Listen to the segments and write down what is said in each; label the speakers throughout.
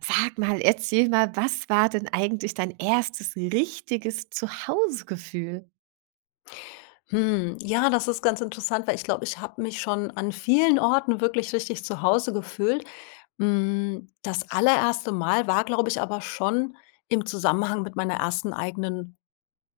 Speaker 1: Sag mal, erzähl mal, was war denn eigentlich dein erstes richtiges Zuhausegefühl?
Speaker 2: Hm, ja, das ist ganz interessant, weil ich glaube, ich habe mich schon an vielen Orten wirklich richtig zu Hause gefühlt. Hm, das allererste Mal war, glaube ich, aber schon im Zusammenhang mit meiner ersten eigenen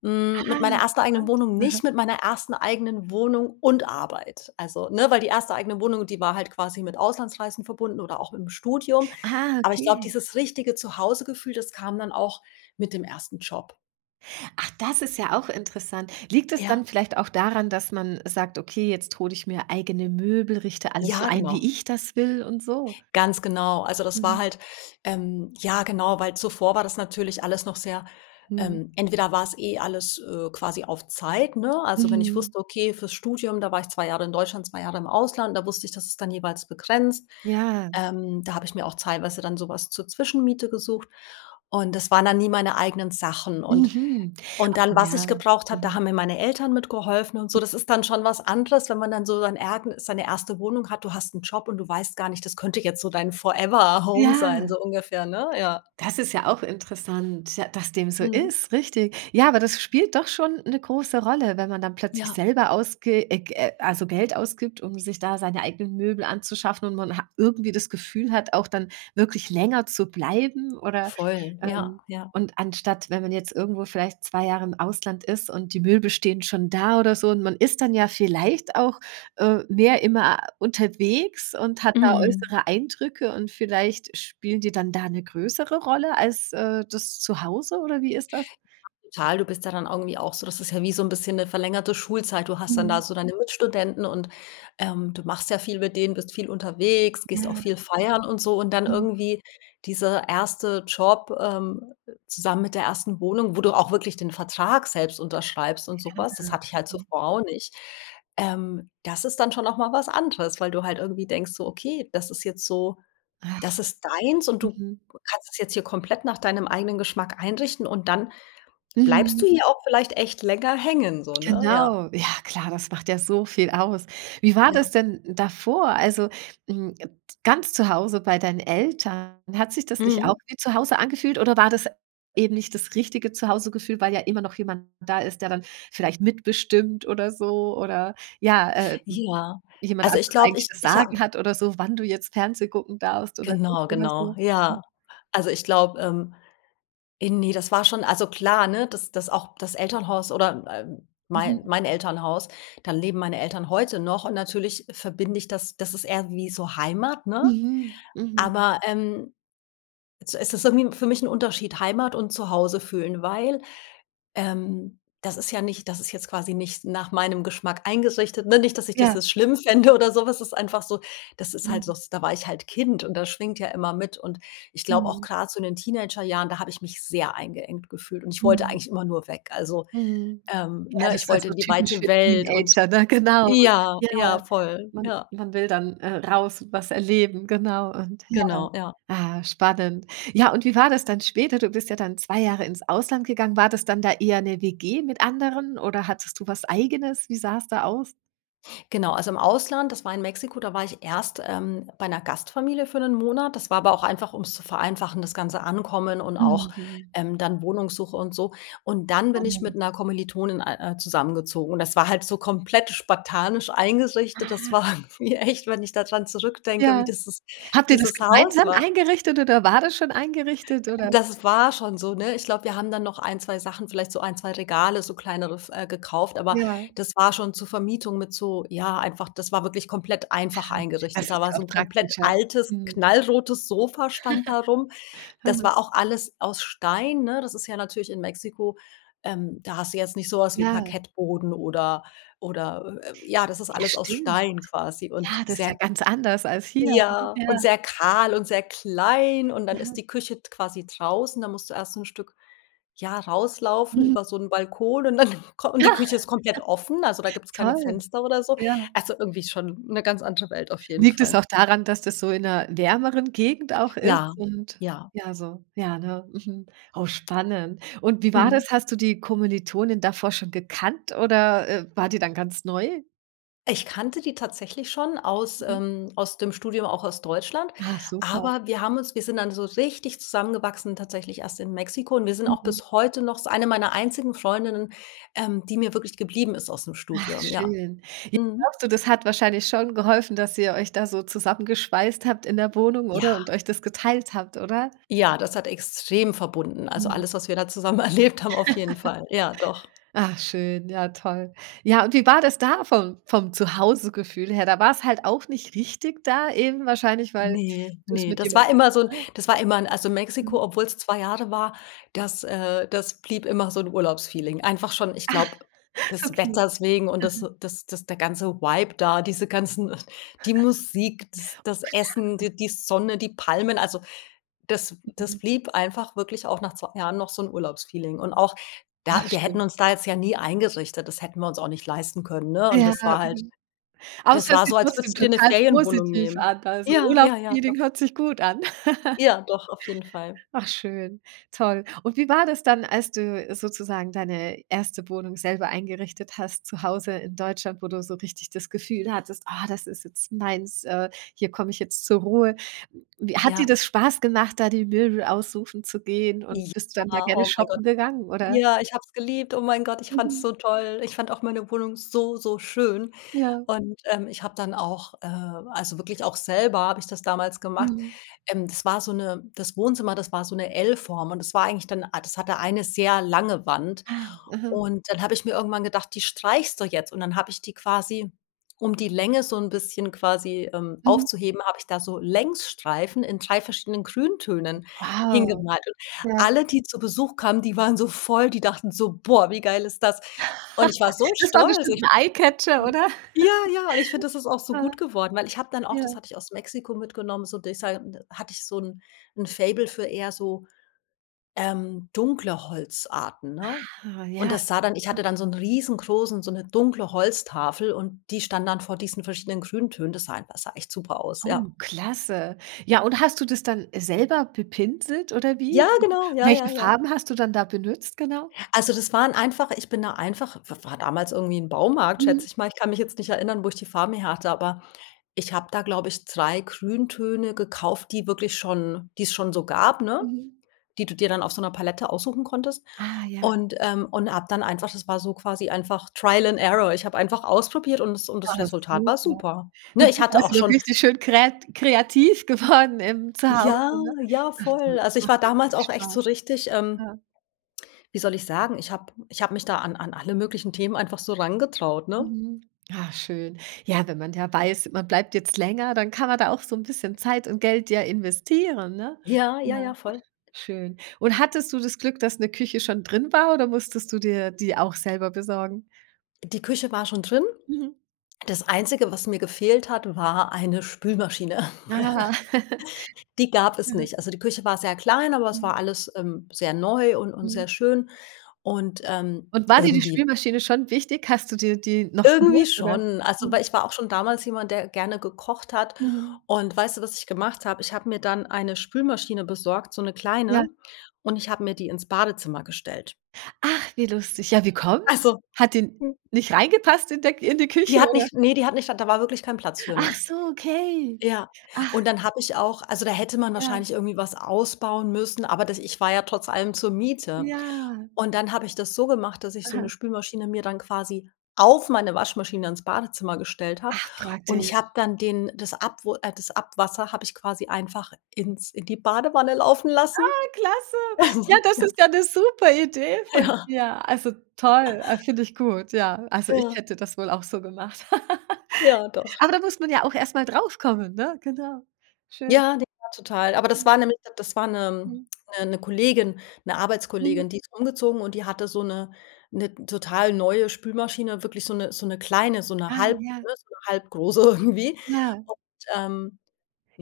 Speaker 2: hm,
Speaker 1: Ah,
Speaker 2: mit meiner ersten eigenen
Speaker 1: interessant,
Speaker 2: Wohnung
Speaker 1: aha.
Speaker 2: nicht, mit meiner ersten eigenen Wohnung und Arbeit. Also, ne? Weil die erste eigene Wohnung, die war halt quasi mit Auslandsreisen verbunden oder auch mit 'm Studium.
Speaker 1: Ah,
Speaker 2: Aber ich glaube,
Speaker 1: okay.
Speaker 2: dieses richtige Zuhausegefühl, das kam dann auch mit dem ersten Job.
Speaker 1: Ach, das ist ja auch interessant. Liegt es
Speaker 2: Ja.
Speaker 1: dann vielleicht auch daran, dass man sagt: „Okay, jetzt hole ich mir eigene Möbel, richte alles so
Speaker 2: Ja,
Speaker 1: ein, wie
Speaker 2: genau.
Speaker 1: ich das will und so?“
Speaker 2: Ganz genau. Also, das war
Speaker 1: Mhm.
Speaker 2: halt, ähm ja genau, weil zuvor war das natürlich alles noch sehr
Speaker 1: Mhm.
Speaker 2: ähm, entweder war es eh alles, äh, quasi auf Zeit, ne? Also, wenn ich
Speaker 1: Mhm.
Speaker 2: wusste okay, fürs Studium da war ich 2 Jahre in Deutschland 2 Jahre im Ausland. Da wusste ich, dass ist dann jeweils begrenzt.
Speaker 1: Ja.
Speaker 2: Ähm, da habe ich mir auch teilweise dann sowas zur Zwischenmiete gesucht und das waren dann nie meine eigenen Sachen und
Speaker 1: Mhm,
Speaker 2: und dann,
Speaker 1: oh
Speaker 2: was ich
Speaker 1: ja,
Speaker 2: gebraucht habe, da
Speaker 1: mhm.
Speaker 2: haben mir meine Eltern mitgeholfen und so. Das ist dann schon was anderes, wenn man dann so sein ergn seine erste Wohnung hat. Du hast 'n Job und du weißt gar nicht, das könnte jetzt so dein Forever Home sein,
Speaker 1: Ja.
Speaker 2: so ungefähr, ne? Ja.
Speaker 1: Das ist ja auch interessant, ja, dass dem so
Speaker 2: Mhm.
Speaker 1: ist, richtig. Ja, aber das spielt doch schon 'ne große Rolle, wenn man dann plötzlich
Speaker 2: Ja.
Speaker 1: selber ausge äh, Ge also, Geld ausgibt, um sich da seine eigenen Möbel anzuschaffen und man ha irgendwie das Gefühl hat, auch dann wirklich länger zu bleiben oder
Speaker 2: Voll, ja,
Speaker 1: ähm,
Speaker 2: ja.
Speaker 1: und anstatt, wenn man jetzt irgendwo vielleicht 2 Jahre im Ausland ist und die Möbel stehen schon da oder so und man ist dann ja vielleicht auch, äh, mehr immer unterwegs und hat da
Speaker 2: Mhm.
Speaker 1: äußere Eindrücke und vielleicht spielen die dann da 'ne größere Rolle als, äh, das Zuhause oder wie ist das?
Speaker 2: Ja, total. Du bist ja dann irgendwie auch so das ist ja wie so 'n bisschen 'ne verlängerte Schulzeit. Du hast dann da
Speaker 1: Mhm.
Speaker 2: so deine Mitstudenten und, ähm, du machst sehr viel mit denen, bist viel unterwegs, gehst auch
Speaker 1: Ja.
Speaker 2: viel feiern und so. Und dann
Speaker 1: Mhm.
Speaker 2: irgendwie dieser erste Job, ähm, zusammen mit der ersten Wohnung, wo du auch wirklich den Vertrag selbst unterschreibst und so
Speaker 1: Ja,
Speaker 2: was, das hatte ich halt
Speaker 1: mhm.
Speaker 2: zuvor auch nicht. Ähm, das ist dann schon auch mal was anderes, weil du halt irgendwie denkst so: „Okay, das ist jetzt so
Speaker 1: Ach.
Speaker 2: das ist deins und du
Speaker 1: Mhm.
Speaker 2: kannst es jetzt hier komplett nach deinem eigenen Geschmack einrichten und dann bleibst du
Speaker 1: Mhm.
Speaker 2: hier auch vielleicht echt länger hängen so, ne?“ Ja.
Speaker 1: Genau. Ja, klar, das macht ja so viel aus. Wie war
Speaker 2: Ja.
Speaker 1: das denn davor? Also, hm, et ganz zu Hause bei deinen Eltern, hat sich das nicht auch
Speaker 2: Mhm.
Speaker 1: wie zu Hause angefühlt oder war das eben nicht das richtige Zuhausegefühl, weil ja immer noch jemand da ist, der dann vielleicht mitbestimmt oder so oder ja, äh
Speaker 2: Ja,
Speaker 1: jemand
Speaker 2: also, ich
Speaker 1: anderes
Speaker 2: glaube,
Speaker 1: eigentlich
Speaker 2: ich
Speaker 1: das
Speaker 2: ich
Speaker 1: Sagen
Speaker 2: habe
Speaker 1: hat oder so, wann du jetzt Fernsehgucken darfst oder nicht
Speaker 2: Genau,
Speaker 1: oder
Speaker 2: genau.
Speaker 1: so? Mhm.
Speaker 2: Ja. Also, ich glaube, ähm äh, ne, das war schon also, klar, ne? Das das auch das Elternhaus oder äh, äh, mei
Speaker 1: Mhm.
Speaker 2: mein Elternhaus, da leben meine Eltern heute noch und natürlich verbinde ich das das ist eher wie so Heimat, ne?
Speaker 1: Mhm, mhm.
Speaker 2: Aber, ähm also, es ist irgendwie für mich 'n Unterschied Heimat und zu Hause fühlen, weil, ähm, das ist ja nicht das ist jetzt quasi nicht nach meinem Geschmack eingerichtet, ne? Nicht, dass ich das
Speaker 1: Ja.
Speaker 2: jetzt schlimm fände oder so was, das ist einfach so das ist halt so,
Speaker 1: Mhm.
Speaker 2: s da war ich halt Kind und das schwingt ja immer mit. Und ich glaube auch
Speaker 1: Mhm.
Speaker 2: grad, so in den Teenagerjahren, da habe ich mich sehr eingeengt gefühlt und ich wollte
Speaker 1: Mhm.
Speaker 2: eigentlich immer nur weg. Also,
Speaker 1: Mhm.
Speaker 2: ähm,
Speaker 1: Ja,
Speaker 2: ne?
Speaker 1: also, es
Speaker 2: Ich
Speaker 1: ist ja
Speaker 2: wollte
Speaker 1: so
Speaker 2: in die
Speaker 1: typisch
Speaker 2: weite
Speaker 1: für
Speaker 2: Welt und
Speaker 1: Teenager, ne? Genau,
Speaker 2: ja,
Speaker 1: ja.
Speaker 2: ja voll,
Speaker 1: Man
Speaker 2: ja.
Speaker 1: man will dann, äh, raus, was erleben, genau und, ja
Speaker 2: Genau, ja.
Speaker 1: ah, spannend. Ja, und wie war das dann später? Du bist ja dann 2 Jahre ins Ausland gegangen. War das dann da eher 'ne WG mit anderen oder hattest du was Eigenes? Wie sah es da aus?
Speaker 2: Genau, also, im Ausland, das war in Mexiko, da war ich erst, ähm, bei 'ner Gastfamilie für 1 Monat. Das war aber auch einfach ums zu vereinfachen, das ganze Ankommen, und auch,
Speaker 1: Mhm.
Speaker 2: ähm, dann Wohnungssuche und so. Und dann bin ich
Speaker 1: Spannend.
Speaker 2: mit 'ner Kommilitonin ei äh, zusammengezogen und das war halt so komplett spartanisch eingerichtet. Das
Speaker 1: Ah.
Speaker 2: war mir echt, wenn ich da dran zurückdenke, wie
Speaker 1: Ja.
Speaker 2: dieses
Speaker 1: Habt ihr das
Speaker 2: dieses Haus
Speaker 1: gemeinsam
Speaker 2: war.
Speaker 1: eingerichtet oder war das schon eingerichtet, oder?
Speaker 2: Das war schon so, ne? Ich glaube, wir haben dann noch 1, 2 Sachen, vielleicht so 1, 2 Regale, so kleinere f äh, gekauft, aber
Speaker 1: Ja.
Speaker 2: das war schon zur Vermietung mit so ja, einfach das war wirklich komplett
Speaker 1: Ah.
Speaker 2: einfach eingerichtet.
Speaker 1: Das
Speaker 2: Da
Speaker 1: ist
Speaker 2: war
Speaker 1: ja
Speaker 2: so
Speaker 1: auch
Speaker 2: 'n komplett
Speaker 1: praktischer.
Speaker 2: altes,
Speaker 1: Mhm.
Speaker 2: knallrotes Sofa stand da rum. Das
Speaker 1: Mhm.
Speaker 2: war auch alles aus Stein, ne? Das ist ja natürlich in Mexiko ähm, da hast du jetzt nicht so was wie
Speaker 1: Ja.
Speaker 2: Parkettboden oder oder, äh, äh ja, das ist
Speaker 1: Ja,
Speaker 2: alles aus
Speaker 1: stimmt.
Speaker 2: Stein quasi und
Speaker 1: Ja, das ist ja
Speaker 2: sehr
Speaker 1: ganz anders als hier.
Speaker 2: ja, und
Speaker 1: Ja.
Speaker 2: sehr kahl und sehr klein und dann ist
Speaker 1: Mhm.
Speaker 2: die Küche d quasi draußen, da musst du erst 'n Stück, ja, rauslaufen
Speaker 1: Mhm.
Speaker 2: über so 'n Balkon und dann kom und die Küche ist komplett offen, also da gibt's keine
Speaker 1: Toll.
Speaker 2: Fenster oder so.
Speaker 1: Ja.
Speaker 2: Also, irgendwie ist schon 'ne ganz andere Welt auf jeden
Speaker 1: Liegt es
Speaker 2: Fall.
Speaker 1: auch daran, dass das so in 'ner wärmeren Gegend auch
Speaker 2: Ja,
Speaker 1: ist? Und,
Speaker 2: ja.
Speaker 1: ja, so ja, ne? Mhm. Oh, spannend. Und wie war
Speaker 2: Mhm.
Speaker 1: das? Hast du die Kommilitonin davor schon gekannt oder, äh, war die dann ganz neu?
Speaker 2: Ich kannte die tatsächlich schon aus
Speaker 1: Mhm.
Speaker 2: ähm, aus dem Studium, auch aus Deutschland,
Speaker 1: Ach, super.
Speaker 2: aber wir haben uns wir sind dann so richtig zusammengewachsen tatsächlich erst in Mexiko. Und wir sind auch
Speaker 1: Mhm.
Speaker 2: bis heute noch das ist eine meiner einzigen Freundinnen, ähm, die mir wirklich geblieben ist aus 'm
Speaker 1: Ach,
Speaker 2: Studium, ja.
Speaker 1: schön. J
Speaker 2: Mhm.
Speaker 1: glaubst du, das hat wahrscheinlich schon geholfen, dass ihr euch da so zusammengeschweißt habt in der Wohnung,
Speaker 2: Ja.
Speaker 1: oder? Und euch das geteilt habt, oder?
Speaker 2: Ja, das hat extrem verbunden. Also,
Speaker 1: Mhm.
Speaker 2: alles, was wir da zusammen erlebt haben, auf jeden Fall. Ja, doch.
Speaker 1: Ach, schön. Ja, toll. Ja, und wie war das da vom vom Zuhausegefühl her? Da war's halt auch nicht richtig da, eben wahrscheinlich weil
Speaker 2: Ne,
Speaker 1: du's
Speaker 2: ne.
Speaker 1: mit
Speaker 2: Das
Speaker 1: jemandem
Speaker 2: war immer so 'n
Speaker 1: [unintelligible]
Speaker 2: das war immer 'n also,
Speaker 1: Mhm.
Speaker 2: Mexiko, obwohl es 2 Jahre war, das äh, das blieb immer so 'n Urlaubsfeeling. Einfach schon, ich
Speaker 1: Ach!
Speaker 2: glaube, des
Speaker 1: Okay.
Speaker 2: Wetters wegen. Und das
Speaker 1: Mhm.
Speaker 2: das das der ganze Vibe da, diese ganzen äh, die Musik, das
Speaker 1: Oh,
Speaker 2: das Essen,
Speaker 1: klar.
Speaker 2: d die Sonne, die Palmen. Also, das das
Speaker 1: Mhm.
Speaker 2: blieb einfach wirklich auch nach 2 Jahren noch so 'n Urlaubsfeeling. Und auch da
Speaker 1: Ach,
Speaker 2: wir hätten
Speaker 1: schön.
Speaker 2: uns da jetzt ja nie eingerichtet. Das hätten wir uns auch nicht leisten können, ne? Und
Speaker 1: Ja,
Speaker 2: das
Speaker 1: mhm.
Speaker 2: war halt
Speaker 1: Aber es
Speaker 2: das
Speaker 1: hört
Speaker 2: war
Speaker 1: sich
Speaker 2: so, als
Speaker 1: trotzdem
Speaker 2: würdest du dir 'ne
Speaker 1: total
Speaker 2: Ferienwohnung
Speaker 1: positiv
Speaker 2: nehmen.
Speaker 1: an. Also,
Speaker 2: Ja, ja, ja, doch.
Speaker 1: Urlaubsfeeling hört sich gut an.
Speaker 2: Ja, doch, auf jeden Fall.
Speaker 1: Ach, schön. Toll. Und wie war das dann, als du sozusagen deine 1. Wohnung selber eingerichtet hast, zu Hause in Deutschland, wo du so richtig das Gefühl hattest: „Ah, das ist jetzt meins! Äh, hier komme ich jetzt zur Ruhe.“ Wie hat dir
Speaker 2: Ja.
Speaker 1: das Spaß gemacht, da die Möbel aussuchen zu gehen, und bist du dann sehr
Speaker 2: Ja,
Speaker 1: gerne
Speaker 2: oh, mein Gott.
Speaker 1: shoppen gegangen, oder?
Speaker 2: Ja, ich habe es geliebt. Oh, mein Gott, ich fand's
Speaker 1: Mhm.
Speaker 2: so toll. Ich fand auch meine Wohnung so, so schön.
Speaker 1: Ja.
Speaker 2: Und, ähm, ich habe dann auch äh, also, wirklich auch, selber habe ich das damals gemacht.
Speaker 1: Mhm.
Speaker 2: Ähm, das war so 'ne das Wohnzimmer, das war so 'ne L-Form, und das war eigentlich dann, a das hatte eine sehr lange Wand.
Speaker 1: Ah, mhm.
Speaker 2: Und dann habe ich mir irgendwann gedacht, die streichst du jetzt. Und dann habe ich die quasi um die Länge so 'n bisschen quasi, ähm,
Speaker 1: Mhm.
Speaker 2: aufzuheben, habe ich da so Längsstreifen in 3 verschiedenen Grüntönen
Speaker 1: Wow!
Speaker 2: hingemalt. Und
Speaker 1: Ja.
Speaker 2: alle, die zu Besuch kamen, die waren so voll die dachten so: „Boah, wie geil ist das.“ Und ich war so
Speaker 1: Das war
Speaker 2: stolz.
Speaker 1: bestimmt
Speaker 2: Ich
Speaker 1: 'n Eyecatcher,
Speaker 2: Mhm,
Speaker 1: oder?
Speaker 2: ja, ja. Und ich finde, das ist auch so
Speaker 1: Ah.
Speaker 2: gut geworden. Weil ich habe dann auch das
Speaker 1: Ja.
Speaker 2: hatte ich aus Mexiko mitgenommen, so, dieser n hatte ich so 'n 'n Faible für eher so, ähm, dunkle Holzarten, ne?
Speaker 1: Ah,
Speaker 2: Und
Speaker 1: ja,
Speaker 2: das sah dann ich
Speaker 1: mhm.
Speaker 2: hatte dann so 'n riesengroßen so 'ne dunkle Holztafel und die stand dann vor diesen verschiedenen Grüntönen. Das sah einfach sah echt super aus, ja.
Speaker 1: Oh, klasse. Ja, und hast du das dann, äh, selber bepinselt oder
Speaker 2: Ja,
Speaker 1: wie?
Speaker 2: genau. Ja,
Speaker 1: Welche
Speaker 2: ja, ja.
Speaker 1: Farben hast du dann da benutzt genau?
Speaker 2: Also, das waren einfach Ich bin da einfach w war damals irgendwie 'n Baumarkt, schätze
Speaker 1: Mhm.
Speaker 2: ich mal. Ich kann mich jetzt nicht erinnern, wo ich die Farben herhatte. Aber ich habe da, glaube ich, 3 Grüntöne gekauft, die wirklich schon die es schon so gab, ne?
Speaker 1: Mhm.
Speaker 2: Die du dir dann auf so 'ner Palette aussuchen konntest
Speaker 1: Ah, ja.
Speaker 2: und ähm, und habe dann einfach, das war so quasi einfach Trial and Error. Ich habe einfach ausprobiert und das und
Speaker 1: Da
Speaker 2: das
Speaker 1: hast
Speaker 2: Resultat
Speaker 1: du
Speaker 2: war
Speaker 1: ja.
Speaker 2: super.
Speaker 1: Du
Speaker 2: Ne, ich
Speaker 1: bist
Speaker 2: hatte auch
Speaker 1: also
Speaker 2: schon
Speaker 1: richtig schön kreat kreativ geworden im Zuhause,
Speaker 2: Ja,
Speaker 1: ne?
Speaker 2: ja,
Speaker 1: Ach, toll,
Speaker 2: voll.
Speaker 1: das
Speaker 2: Also, ich
Speaker 1: macht
Speaker 2: war damals
Speaker 1: richtig
Speaker 2: auch echt so
Speaker 1: Spaß.
Speaker 2: richtig ähm,
Speaker 1: Ja.
Speaker 2: wie soll ich sagen, ich habe ich habe mich da an an alle möglichen Themen einfach so rangetraut, ne?
Speaker 1: Mhm. Ach, schön. Ja, wenn man da weiß, man bleibt jetzt länger, dann kann man da auch so 'n bisschen Zeit und Geld ja investieren, ne?
Speaker 2: Ja, ja,
Speaker 1: Ja.
Speaker 2: ja, voll.
Speaker 1: Schön. Und hattest du das Glück, dass 'ne Küche schon drin war, oder musstest du dir die auch selber besorgen?
Speaker 2: Die Küche war schon drin.
Speaker 1: Mhm.
Speaker 2: Das Einzige, was mir gefehlt hat, war eine Spülmaschine.
Speaker 1: Ah.
Speaker 2: Die gab es
Speaker 1: Mhm.
Speaker 2: nicht. Also, die Küche war sehr klein, aber es war
Speaker 1: Mhm.
Speaker 2: alles, ähm, sehr neu und und sehr
Speaker 1: Mhm.
Speaker 2: schön und, ähm,
Speaker 1: Und war dir die
Speaker 2: irgendwie
Speaker 1: Spülmaschine schon wichtig? Hast du dir die noch
Speaker 2: Irgendwie
Speaker 1: geholt, oder?
Speaker 2: schon. Also,
Speaker 1: Mhm.
Speaker 2: weil ich war auch schon damals jemand, der, äh, gerne gekocht hat
Speaker 1: Mhm.
Speaker 2: und, weißt du, was ich gemacht habe? Ich habe mir dann eine Spülmaschine besorgt, so 'ne
Speaker 1: Ja.
Speaker 2: kleine, und ich habe mir die ins Badezimmer gestellt.
Speaker 1: Ach, wie lustig. Ja, wie
Speaker 2: Ach
Speaker 1: kommt?
Speaker 2: so.
Speaker 1: Hat die
Speaker 2: Hm.
Speaker 1: nicht reingepasst in der in die
Speaker 2: Die
Speaker 1: Küche,
Speaker 2: hat
Speaker 1: oder?
Speaker 2: nicht Nee, die hat nicht a da war wirklich kein Platz für,
Speaker 1: Ach
Speaker 2: ne?
Speaker 1: so, okay.
Speaker 2: Ja.
Speaker 1: Ach.
Speaker 2: Und dann habe ich auch also, da hätte man
Speaker 1: Ja.
Speaker 2: wahrscheinlich irgendwie was ausbauen müssen, aber das ich war ja trotz allem zur Miete.
Speaker 1: Ja.
Speaker 2: Und dann habe ich das so gemacht, dass ich so
Speaker 1: Aha.
Speaker 2: 'ne Spülmaschine mir dann quasi auf meine Waschmaschine ins Badezimmer gestellt habe.
Speaker 1: Ach,
Speaker 2: Und ich
Speaker 1: praktisch.
Speaker 2: habe dann den das Abwu äh, das Abwasser habe ich quasi einfach ins in die Badewanne laufen lassen.
Speaker 1: Ah, klasse. Ja, das
Speaker 2: Ja.
Speaker 1: ist ja 'ne super Idee von
Speaker 2: Ja.
Speaker 1: dir. Also, toll, a finde ich gut, ja. Also, ich
Speaker 2: Ja.
Speaker 1: hätte das wohl auch so gemacht.
Speaker 2: Ja, doch.
Speaker 1: Aber da muss man ja auch erst mal drauf kommen, ne? Genau. Schön.
Speaker 2: Ja, die war total aber das
Speaker 1: Hm.
Speaker 2: war 'ne Nette. Das war 'ne
Speaker 1: Hm.
Speaker 2: 'ne 'ne Kollegin, 'ne
Speaker 1: Mhm.
Speaker 2: Arbeitskollegin. Die ist umgezogen und die hatte so 'ne 'ne total neue Spülmaschine, wirklich so 'ne so 'ne kleine, so 'ne
Speaker 1: Ah,
Speaker 2: halb
Speaker 1: ja.
Speaker 2: ne, so halbgroße irgendwie
Speaker 1: Ja.
Speaker 2: und, ähm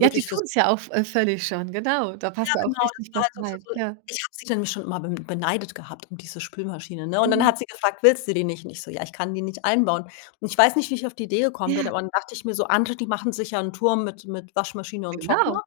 Speaker 1: Ja, die
Speaker 2: fürs
Speaker 1: tun's ja auch vö äh, völlig schon, genau. Da
Speaker 2: Ja,
Speaker 1: passt ja auch
Speaker 2: genau, das
Speaker 1: richtig
Speaker 2: war
Speaker 1: was
Speaker 2: halt so für
Speaker 1: rein,
Speaker 2: so
Speaker 1: ja.
Speaker 2: Ich habe sie dann schon immer be beneidet gehabt um diese Spülmaschine, ne, und dann
Speaker 1: Mhm.
Speaker 2: hat sie gefragt: „Willst du die nicht?“ Und ich so: „Ja, ich kann die nicht einbauen.“ Und ich weiß nicht, wie ich auf die Idee gekommen bin,
Speaker 1: Ja.
Speaker 2: aber dann dachte ich mir so: „Andere, die machen sich ja 'n Turm mit mit Waschmaschine und
Speaker 1: Genau.
Speaker 2: Trockner.“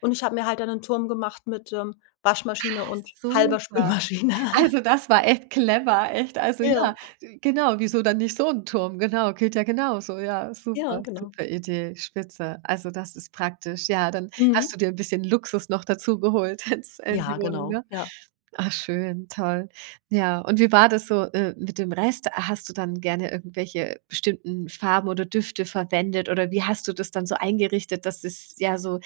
Speaker 2: Und ich habe mir halt dann 'nen Turm gemacht mit, ähm, Waschmaschine
Speaker 1: Ach
Speaker 2: und halber
Speaker 1: super.
Speaker 2: Spülmaschine.
Speaker 1: Also, das war echt clever. Echt. Also,
Speaker 2: Ja.
Speaker 1: ja, wi Genau. Wieso dann nicht so 'n Turm? Genau. Geht ja genauso. Ja.
Speaker 2: Ja,
Speaker 1: Super,
Speaker 2: genau.
Speaker 1: super Idee. Spitze. Also, das ist praktisch, ja. Dann hast
Speaker 2: Mhm.
Speaker 1: du dir 'n bisschen Luxus noch dazu geholt ins in die
Speaker 2: Ja,
Speaker 1: Wohnung,
Speaker 2: genau.
Speaker 1: ne?
Speaker 2: Ja.
Speaker 1: Ach schön. Toll. Ja, und wie war das so, äh, mit dem Rest? A hast du dann gerne irgendwelche bestimmten Farben oder Düfte verwendet? Oder wie hast du das dann so eingerichtet, dass es, ja, so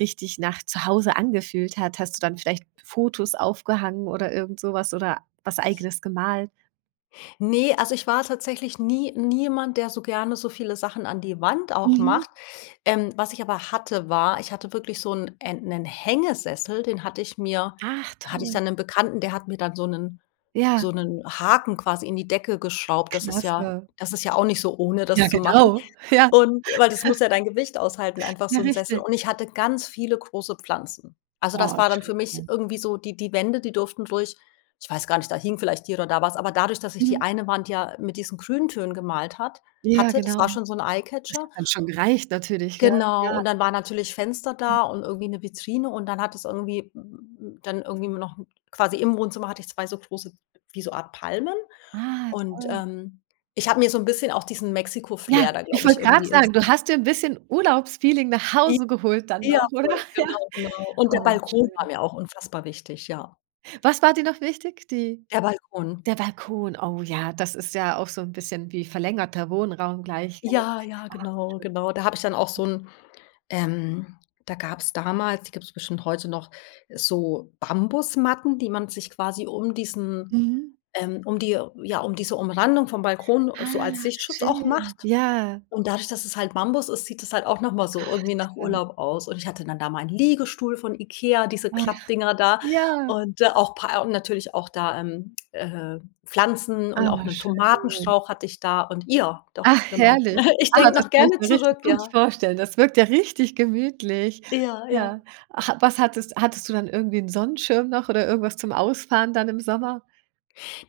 Speaker 1: richtig nach Zuhause angefühlt hat? Hast du dann vielleicht Fotos aufgehangen oder irgendsowas oder was Eigenes gemalt?
Speaker 2: Ne. Also, ich war tatsächlich nie nie jemand, der so gerne so viele Sachen an die Wand auch
Speaker 1: Mhm.
Speaker 2: macht. Ähm, was ich aber hatte, war: Ich hatte wirklich so 'n äh, 'nen Hängesessel. Den hatte ich mir
Speaker 1: Ach,
Speaker 2: hatte ich
Speaker 1: toll.
Speaker 2: dann 'nen Bekannten, der hat mir dann so 'nen
Speaker 1: Ja.
Speaker 2: so 'nen Haken quasi in die Decke geschraubt. Das ist ja
Speaker 1: Klasse.
Speaker 2: das ist ja auch nicht so ohne,
Speaker 1: Ja,
Speaker 2: das zu machen.
Speaker 1: genau, ja.
Speaker 2: Und weil das muss ja dein Gewicht aushalten, einfach
Speaker 1: Ja
Speaker 2: so 'n Sessel.
Speaker 1: richtig.
Speaker 2: Und ich hatte ganz viele große Pflanzen. Also,
Speaker 1: Boah,
Speaker 2: das war dann für mich
Speaker 1: schön.
Speaker 2: irgendwie so die die Wände, die durften ruhig ich weiß gar nicht, da hing vielleicht hier oder da was, aber dadurch, dass ich die
Speaker 1: Mhm.
Speaker 2: eine Wand ja mit diesen Grüntönen gemalt hat
Speaker 1: Ja,
Speaker 2: hatte, das
Speaker 1: genau.
Speaker 2: war schon so 'n
Speaker 1: Das
Speaker 2: Eyecatcher
Speaker 1: hat dann schon gereicht natürlich, ja.
Speaker 2: Genau.
Speaker 1: Ja.
Speaker 2: Und dann waren natürlich Fenster
Speaker 1: Hm.
Speaker 2: da und irgendwie 'ne Vitrine und dann hat es irgendwie m m m dann irgendwie mir noch quasi im Wohnzimmer hatte ich 2 so große wie so Art Palmen
Speaker 1: Ah,
Speaker 2: und,
Speaker 1: toll.
Speaker 2: ähm, ich habe mir so 'n bisschen auch diesen
Speaker 1: Ja,
Speaker 2: Mexiko-Flair da,
Speaker 1: ich
Speaker 2: glaube ich,
Speaker 1: wollte grad
Speaker 2: irgendwie ins
Speaker 1: sagen, du
Speaker 2: [unintelligible]
Speaker 1: hast dir 'n bisschen Urlaubsfeeling nach
Speaker 2: I
Speaker 1: Hause geholt dann
Speaker 2: ja,
Speaker 1: noch, oder?
Speaker 2: voll.
Speaker 1: Ja.
Speaker 2: Genau, genau. Und der
Speaker 1: Oh,
Speaker 2: Balkon war
Speaker 1: schön.
Speaker 2: mir auch unfassbar wichtig, ja.
Speaker 1: Was war dir noch wichtig? Die
Speaker 2: Der Balkon.
Speaker 1: Der Balkon. Oh, ja, das ist ja auch so 'n bisschen wie verlängerter Wohnraum gleich, gell.
Speaker 2: Ja, ja,
Speaker 1: Ah,
Speaker 2: genau, genau. Da habe ich dann auch
Speaker 1: schön.
Speaker 2: so 'n ähm, da gab's damals- die gibt's bestimmt heute noch- so Bambusmatten, die man sich quasi um diesen
Speaker 1: Mhm.
Speaker 2: ähm, um die ja, um diese Umrandung vom Balkon so als
Speaker 1: Ach,
Speaker 2: Sichtschutz auch
Speaker 1: schön,
Speaker 2: macht.
Speaker 1: ja.
Speaker 2: Und dadurch, dass es halt Bambus ist, sieht das halt auch noch mal so
Speaker 1: Ach,
Speaker 2: irgendwie nach
Speaker 1: toll.
Speaker 2: Urlaub aus. Und ich hatte dann da meinen Liegestuhl von Ikea, diese
Speaker 1: Ach.
Speaker 2: Klappdinger da,
Speaker 1: Ja!
Speaker 2: und da auch Pa und natürlich auch da, ähm, äh, Pflanzen und
Speaker 1: Ah,
Speaker 2: auch 'nen
Speaker 1: schön.
Speaker 2: Tomatenstrauch hatte ich da, und, ja doch,
Speaker 1: Ach,
Speaker 2: genau.
Speaker 1: herrlich.
Speaker 2: Ich
Speaker 1: Ah,
Speaker 2: denke
Speaker 1: das
Speaker 2: noch
Speaker 1: kann ich
Speaker 2: gerne
Speaker 1: mir richtig
Speaker 2: zurück,
Speaker 1: gut
Speaker 2: ja.
Speaker 1: vorstellen. Das wirkt ja richtig gemütlich.
Speaker 2: Ja, ja.
Speaker 1: Ja. Ach, was hattest hattest du dann irgendwie 'n Sonnenschirm noch oder irgendwas zum Ausfahren dann im Sommer?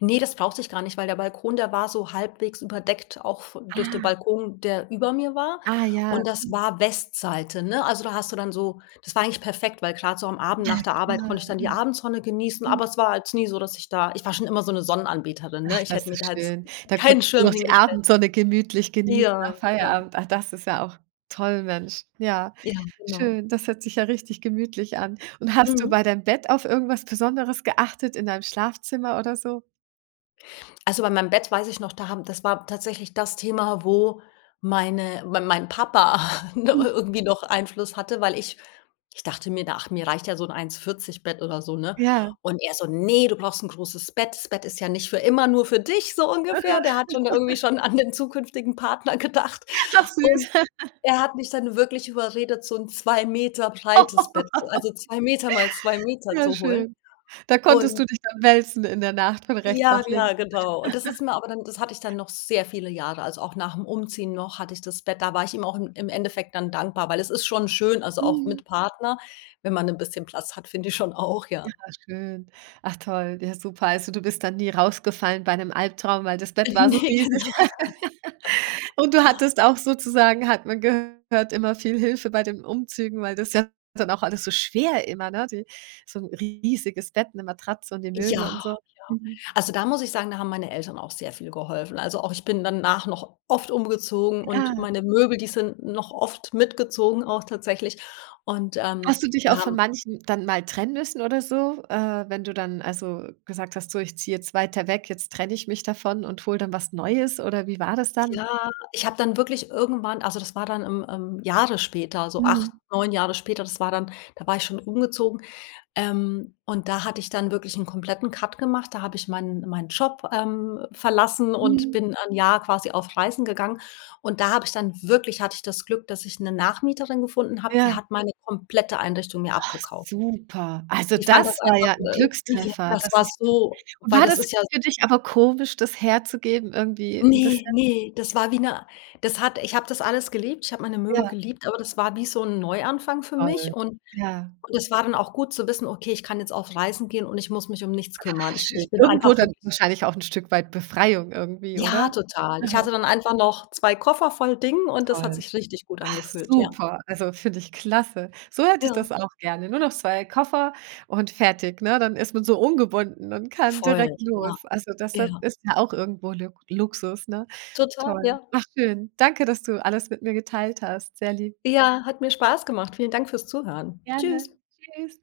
Speaker 2: Ne, das brauchte ich gar nicht, weil der Balkon, der war so halbwegs überdeckt auch v durch den
Speaker 1: Ah.
Speaker 2: Balkon, der über mir war.
Speaker 1: Ah ja.
Speaker 2: Und das war Westseite, ne? Also, da hast du dann so das war eigentlich perfekt, weil grad so am Abend
Speaker 1: Ja
Speaker 2: nach der Arbeit
Speaker 1: klar,
Speaker 2: konnte ich dann die
Speaker 1: mhm.
Speaker 2: Abendsonne genießen,
Speaker 1: Hm.
Speaker 2: aber es war halt nie so, dass ich da ich war schon immer so 'ne Sonnenanbeterin,
Speaker 1: Ach,
Speaker 2: ne? Ich hätte
Speaker 1: das
Speaker 2: mir da
Speaker 1: ist
Speaker 2: jetzt
Speaker 1: schön. Da
Speaker 2: keinen
Speaker 1: konntest du
Speaker 2: Schirm
Speaker 1: noch die
Speaker 2: hingestellt.
Speaker 1: Abendsonne gemütlich genießen
Speaker 2: Ja,
Speaker 1: nach
Speaker 2: ja.
Speaker 1: Feierabend. Ach, das ist ja auch toll, Mensch. Ja,
Speaker 2: Ja, genau.
Speaker 1: schön. Das hört sich ja richtig gemütlich an. Und hast du
Speaker 2: Mhm.
Speaker 1: bei deinem Bett auf irgendwas Besonderes geachtet in deinem Schlafzimmer oder so?
Speaker 2: Also, bei meinem Bett weiß ich noch, da haben das war tatsächlich das Thema, wo meine mein mein Papa, ne,
Speaker 1: Mhm.
Speaker 2: irgendwie noch Einfluss hatte, weil ich ich dachte mir da: „Ach, mir reicht ja so 'n 1,40 Bett oder so, ne?“
Speaker 1: Ja.
Speaker 2: Und er so: „Ne, du brauchst 'n großes Bett. Das Bett ist ja nicht für immer nur für dich.“ So ungefähr. Der hat schon da irgendwie schon an den zukünftigen Partner gedacht.
Speaker 1: Ach
Speaker 2: Und
Speaker 1: süß.
Speaker 2: er hat mich dann wirklich überredet, so 'n 2 m breites Bett, so, also, 2 m mal 2 m
Speaker 1: Ja
Speaker 2: zu holen,
Speaker 1: schön. Da konntest
Speaker 2: und
Speaker 1: du dich dann wälzen in der Nacht, von rechts
Speaker 2: Ja,
Speaker 1: nach links.
Speaker 2: ja, genau. Und das ist mir aber dann das hatte ich dann noch sehr viele Jahre, also auch nach 'm Umziehen noch hatte ich das Bett. Da war ich ihm auch im im Endeffekt dann dankbar, weil es ist schon schön, also auch
Speaker 1: Mhm.
Speaker 2: mit Partner, wenn man 'n bisschen Platz hat, finde ich schon auch,
Speaker 1: Ja,
Speaker 2: ja.
Speaker 1: schön. Ach toll. Ja, super. Also, du bist dann nie rausgefallen bei 'nem Albtraum, weil das Bett war so
Speaker 2: Ne
Speaker 1: riesig.
Speaker 2: genau.
Speaker 1: Und du hattest auch sozusagen, hat man gehört, immer viel Hilfe bei den Umzügen, weil das ist ja dann auch alles so schwer immer, ne? Die so 'n riesiges Bett, 'ne Matratze und die
Speaker 2: Ja,
Speaker 1: Möbel
Speaker 2: ja.
Speaker 1: und so. Mhm.
Speaker 2: Also, da muss ich sagen, da haben meine Eltern auch sehr viel geholfen. Also, auch ich bin danach noch oft umgezogen und
Speaker 1: Ja.
Speaker 2: meine Möbel, die sind noch oft mitgezogen auch tatsächlich. Und,
Speaker 1: Hast
Speaker 2: ähm,
Speaker 1: du dich auch
Speaker 2: da
Speaker 1: von
Speaker 2: haben
Speaker 1: manchen dann mal trennen müssen oder so, äh, wenn du dann also gesagt hast, so: „Ich ziehe jetzt weiter weg, jetzt trenne ich mich davon und hole dann was Neues.“ Oder wie war das dann?
Speaker 2: Ja, ich habe dann wirklich irgendwann also, das war dann, ähm, ähm, Jahre später, so 8,
Speaker 1: Mhm.
Speaker 2: 9 Jahre später. Das war dann da war ich schon umgezogen, ähm, und da hatte ich dann wirklich 'n kompletten Cut gemacht, da habe ich meinen meinen Job, ähm, verlassen und
Speaker 1: Mhm.
Speaker 2: bin 'n Jahr quasi auf Reisen gegangen und da habe ich dann wirklich hatte ich das Glück, dass ich 'ne Nachmieterin gefunden habe, die
Speaker 1: Ja.
Speaker 2: hat meine komplette Einrichtung mir
Speaker 1: Ach
Speaker 2: abgekauft.
Speaker 1: super. Also,
Speaker 2: Ich fand das
Speaker 1: das war
Speaker 2: einfach,
Speaker 1: ja 'n
Speaker 2: äh, ja
Speaker 1: Glückstreffer.
Speaker 2: das
Speaker 1: Das
Speaker 2: war
Speaker 1: ist
Speaker 2: so
Speaker 1: und
Speaker 2: weil,
Speaker 1: war
Speaker 2: das
Speaker 1: das
Speaker 2: ist ja
Speaker 1: für dich aber komisch, das herzugeben irgendwie 'n
Speaker 2: Ne,
Speaker 1: bisschen?
Speaker 2: ne, das war wie ne das hat ich habe das alles geliebt. Ich habe meine Möbel
Speaker 1: Ja.
Speaker 2: geliebt, aber das war wie so 'n Neuanfang für
Speaker 1: Toll,
Speaker 2: mich. Und
Speaker 1: ja.
Speaker 2: das war dann auch gut zu wissen: „Okay, ich kann jetzt auf Reisen gehen und ich muss mich nichts kümmern.“
Speaker 1: Ach,
Speaker 2: Ich
Speaker 1: schön.
Speaker 2: ich bin
Speaker 1: Irgendwo
Speaker 2: einfach wirklich
Speaker 1: dann wahrscheinlich auch 'n Stück weit Befreiung irgendwie,
Speaker 2: Ja,
Speaker 1: oder?
Speaker 2: total. Ich
Speaker 1: Mhm.
Speaker 2: hatte dann einfach noch 2 Koffer voll Dingen und das hat
Speaker 1: Toll.
Speaker 2: sich richtig gut
Speaker 1: Ach,
Speaker 2: angefühlt. Ja.
Speaker 1: super, also, finde ich klasse. So hätte ich
Speaker 2: Ja.
Speaker 1: das auch gerne. Nur noch 2 Koffer und fertig, ne? Dann ist man so ungebunden und kann
Speaker 2: Voll,
Speaker 1: direkt
Speaker 2: ja.
Speaker 1: los. Also, das, ja
Speaker 2: Ja.
Speaker 1: ist ja auch irgendwo Lu Luxus, ne?
Speaker 2: Total,
Speaker 1: Toll.
Speaker 2: ja.
Speaker 1: Ach, schön. Danke, dass du alles mit mir geteilt hast. Sehr lieb.
Speaker 2: Ja, hat mir Spaß gemacht. Vielen Dank fürs Zuhören.
Speaker 1: Gerne.
Speaker 2: Tschüss.
Speaker 1: Tschüss.